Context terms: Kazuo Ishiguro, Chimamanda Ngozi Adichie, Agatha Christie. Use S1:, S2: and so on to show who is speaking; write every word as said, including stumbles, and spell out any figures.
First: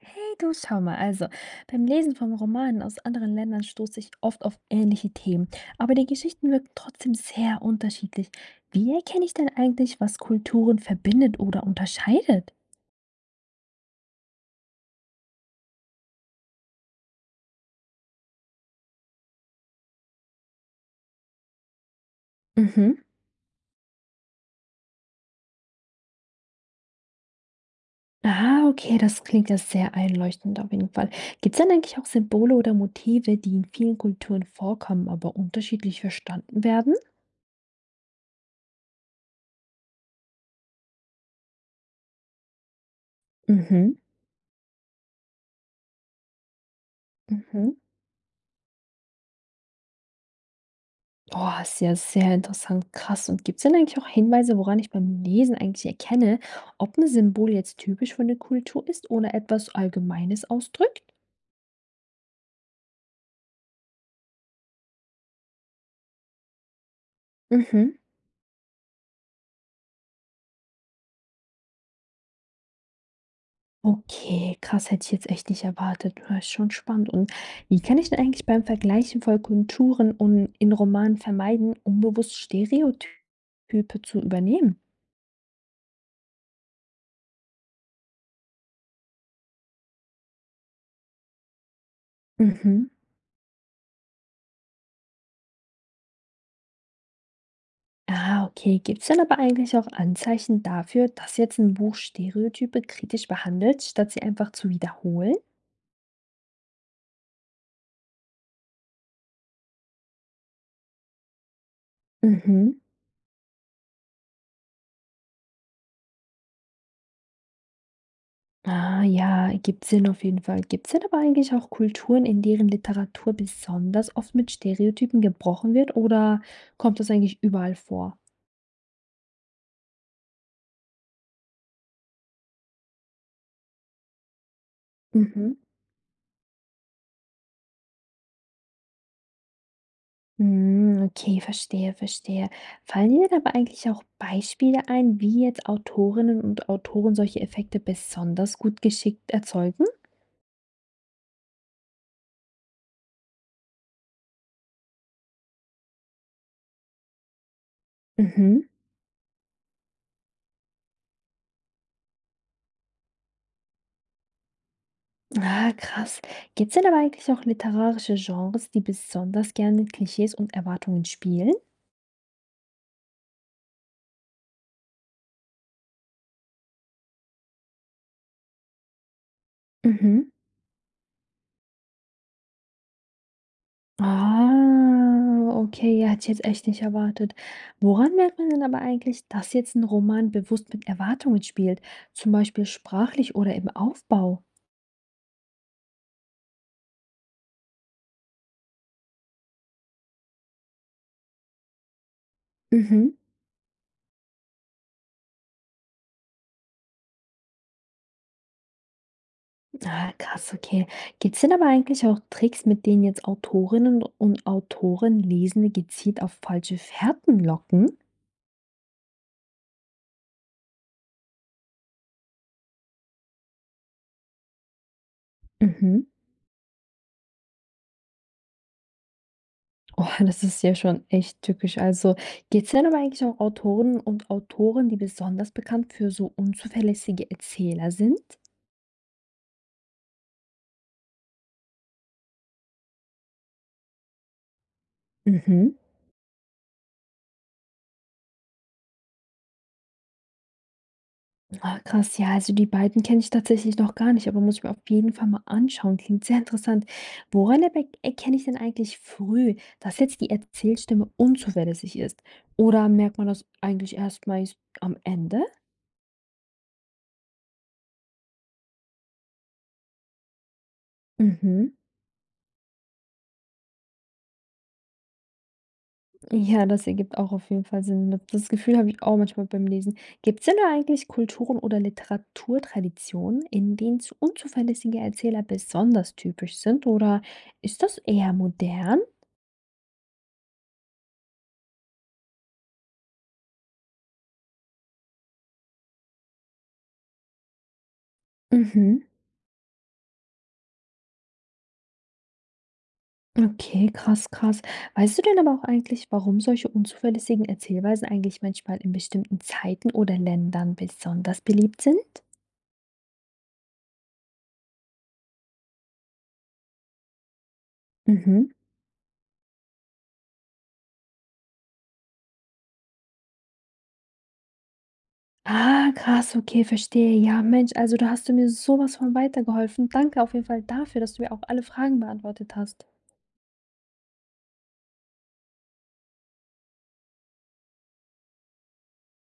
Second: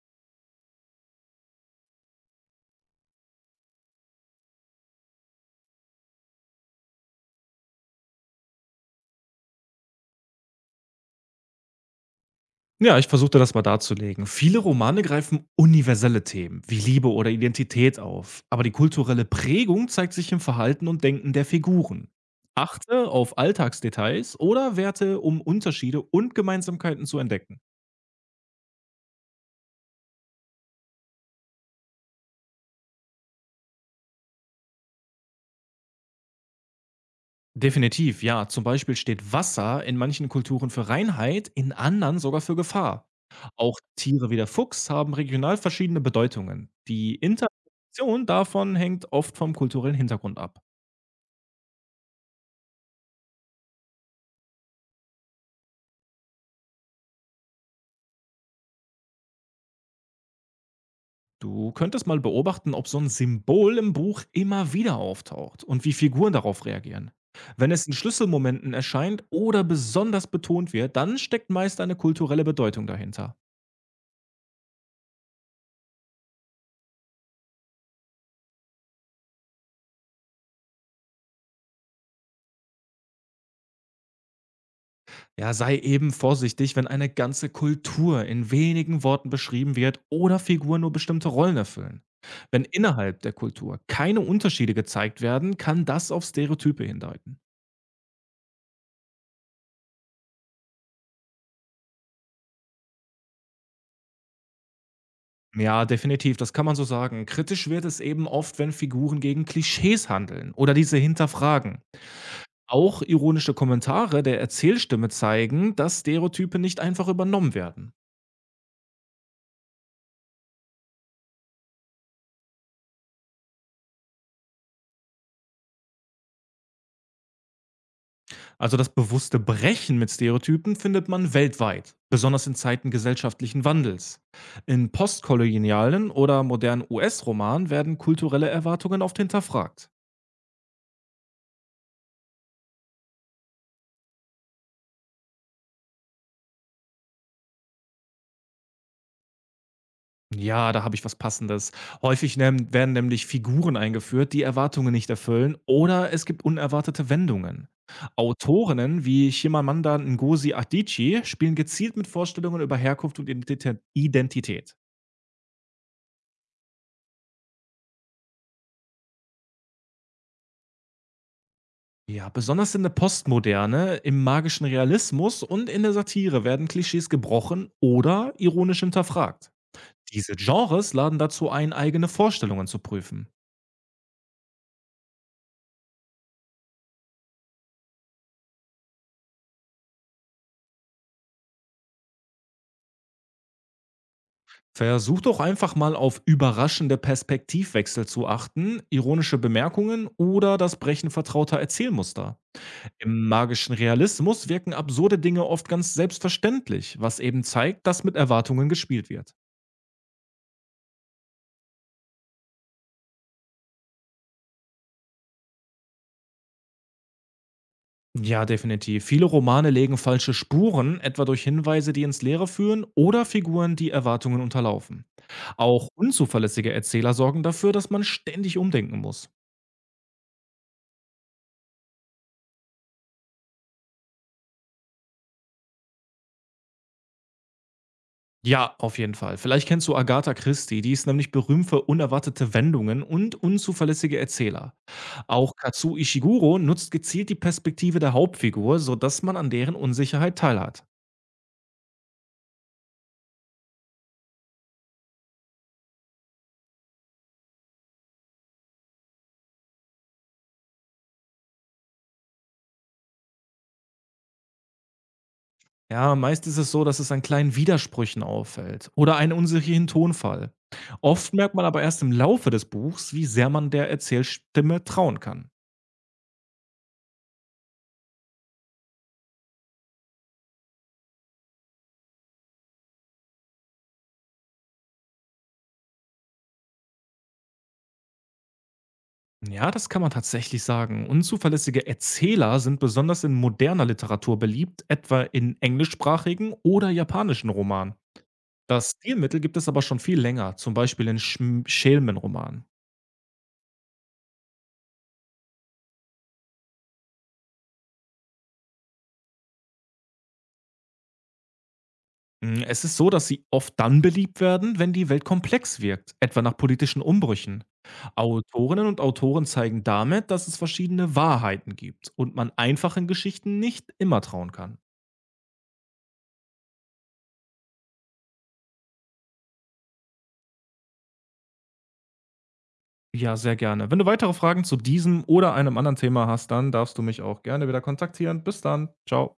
S1: Hey, du schau mal, also beim Lesen von Romanen aus anderen Ländern stoße ich oft auf ähnliche Themen, aber die Geschichten wirken trotzdem sehr unterschiedlich. Wie erkenne ich denn eigentlich, was Kulturen verbindet oder unterscheidet?
S2: Ja, ich versuchte das mal darzulegen. Viele Romane greifen universelle Themen wie Liebe oder Identität auf, aber die kulturelle Prägung zeigt sich im Verhalten und Denken der Figuren.
S1: Mhm.
S2: Achte auf Alltagsdetails oder Werte, um Unterschiede und Gemeinsamkeiten zu entdecken.
S1: Ah, okay, das klingt ja sehr einleuchtend auf jeden Fall. Gibt es denn eigentlich auch Symbole oder Motive, die in vielen Kulturen vorkommen, aber unterschiedlich verstanden werden?
S2: Definitiv, ja. Zum Beispiel steht Wasser in manchen Kulturen für Reinheit, in anderen sogar für Gefahr. Auch
S1: Mhm.
S2: Tiere wie der Fuchs haben regional verschiedene Bedeutungen. Die
S1: Mhm.
S2: Interpretation davon hängt oft vom kulturellen Hintergrund ab.
S1: Oh, ist ja sehr interessant, krass. Und gibt es denn eigentlich auch Hinweise, woran ich beim Lesen eigentlich erkenne, ob 'n Symbol jetzt typisch für eine Kultur ist oder etwas Allgemeines ausdrückt?
S2: Du könntest mal beobachten, ob so ein Symbol im Buch immer wieder auftaucht und wie Figuren darauf reagieren. Wenn es in
S1: Mhm.
S2: Schlüsselmomenten erscheint oder besonders betont wird, dann steckt meist eine kulturelle Bedeutung dahinter.
S1: Okay, krass, hätte ich jetzt echt nicht erwartet. Ja, ist schon spannend. Und wie kann ich denn eigentlich beim Vergleichen von Kulturen und in Romanen vermeiden, unbewusst Stereotype zu übernehmen?
S2: Ja, sei eben vorsichtig, wenn eine ganze Kultur in wenigen Worten beschrieben wird oder Figuren nur bestimmte Rollen erfüllen. Wenn
S1: Mhm.
S2: innerhalb der Kultur keine Unterschiede gezeigt werden, kann das auf Stereotype hindeuten.
S1: Ah, okay. Gibt es denn aber eigentlich auch Anzeichen dafür, dass jetzt ein Buch Stereotype kritisch behandelt, statt sie einfach zu wiederholen?
S2: Ja, definitiv, das kann man so sagen. Kritisch wird es eben oft, wenn Figuren gegen Klischees handeln oder diese hinterfragen.
S1: Mhm.
S2: Auch ironische Kommentare der Erzählstimme zeigen, dass Stereotype nicht einfach übernommen werden.
S1: Ah, ja, gibt Sinn auf jeden Fall. Gibt es denn aber eigentlich auch Kulturen, in deren Literatur besonders oft mit Stereotypen gebrochen wird oder kommt das eigentlich überall vor?
S2: Also das bewusste Brechen mit Stereotypen findet man weltweit, besonders in Zeiten gesellschaftlichen Wandels. In
S1: Mhm.
S2: postkolonialen oder modernen U S-Romanen werden kulturelle Erwartungen oft hinterfragt.
S1: Mm, okay, verstehe, verstehe. Fallen dir denn aber eigentlich auch Beispiele ein, wie jetzt Autorinnen und Autoren solche Effekte besonders gut geschickt erzeugen?
S2: Ja, da habe ich was Passendes. Häufig nem werden nämlich Figuren eingeführt, die Erwartungen nicht erfüllen, oder es gibt unerwartete Wendungen.
S1: Mhm.
S2: Autorinnen wie Chimamanda Ngozi Adichie spielen gezielt mit Vorstellungen über Herkunft und Identitä- Identität.
S1: Ah, krass. Gibt es denn aber eigentlich auch literarische Genres, die besonders gerne mit Klischees und Erwartungen spielen?
S2: Ja, besonders in der Postmoderne, im magischen Realismus und in der Satire werden Klischees gebrochen oder ironisch hinterfragt.
S1: Mhm.
S2: Diese Genres laden dazu ein, eigene Vorstellungen zu prüfen.
S1: Ah, okay, ja, hätte ich jetzt echt nicht erwartet. Woran merkt man denn aber eigentlich, dass jetzt ein Roman bewusst mit Erwartungen spielt, zum Beispiel sprachlich oder im Aufbau?
S2: Versuch doch einfach mal auf überraschende Perspektivwechsel zu achten, ironische Bemerkungen oder das Brechen vertrauter Erzählmuster.
S1: Mhm.
S2: Im magischen Realismus wirken absurde Dinge oft ganz selbstverständlich, was eben zeigt, dass mit Erwartungen gespielt wird.
S1: Ah, krass, okay. Gibt's denn aber eigentlich auch Tricks, mit denen jetzt Autorinnen und Autoren Lesende gezielt auf falsche Fährten locken?
S2: Ja, definitiv. Viele Romane legen falsche Spuren, etwa durch Hinweise, die ins Leere führen oder Figuren, die Erwartungen unterlaufen. Auch
S1: Mhm.
S2: unzuverlässige Erzähler sorgen dafür, dass man ständig umdenken muss.
S1: Oh, das ist ja schon echt tückisch. Also, gibt's denn aber eigentlich auch Autoren und Autoren, die besonders bekannt für so unzuverlässige Erzähler sind?
S2: Ja, auf jeden Fall. Vielleicht kennst du Agatha Christie, die ist nämlich berühmt für unerwartete Wendungen und unzuverlässige Erzähler. Auch
S1: Mhm.
S2: Kazuo Ishiguro nutzt gezielt die Perspektive der Hauptfigur, sodass man an deren Unsicherheit teilhat.
S1: Ah, krass, ja, also die beiden kenne ich tatsächlich noch gar nicht, aber muss ich mir auf jeden Fall mal anschauen. Klingt sehr interessant. Woran aber erkenne ich denn eigentlich früh, dass jetzt die Erzählstimme unzuverlässig ist? Oder merkt man das eigentlich erst meist am Ende?
S2: Ja, meist ist es so, dass es an kleinen Widersprüchen auffällt oder einen unsicheren Tonfall. Oft merkt man
S1: Mhm.
S2: aber erst im Laufe des Buchs, wie sehr man der Erzählstimme trauen kann.
S1: Ja, das ergibt auch auf jeden Fall Sinn. Das das Gefühl habe ich auch manchmal beim Lesen. Gibt es denn da eigentlich Kulturen oder Literaturtraditionen, in denen zu- unzuverlässige Erzähler besonders typisch sind? Oder ist das eher modern?
S2: Ja, das kann man tatsächlich sagen. Unzuverlässige Erzähler sind besonders in moderner Literatur beliebt, etwa in englischsprachigen oder japanischen Romanen. Das
S1: Mhm.
S2: Stilmittel gibt es aber schon viel länger, zum Beispiel in Schm- Schelmenromanen.
S1: Okay, krass, krass. Weißt du denn aber auch eigentlich, warum solche unzuverlässigen Erzählweisen eigentlich manchmal in bestimmten Zeiten oder Ländern besonders beliebt sind?
S2: Mm, Es ist so, dass sie oft dann beliebt werden, wenn die Welt komplex wirkt, etwa nach politischen Umbrüchen.
S1: Mhm.
S2: Autorinnen und Autoren zeigen damit, dass es verschiedene Wahrheiten gibt und man einfachen Geschichten nicht immer trauen kann.
S1: Ah, krass, okay, verstehe. Ja, Mensch, also da hast du mir sowas von weitergeholfen. Danke auf jeden Fall dafür, dass du mir auch alle Fragen beantwortet hast.
S2: Ja, sehr gerne. Wenn du weitere Fragen zu diesem oder einem anderen Thema hast, dann darfst du mich auch gerne wieder kontaktieren. Bis dann. Ciao.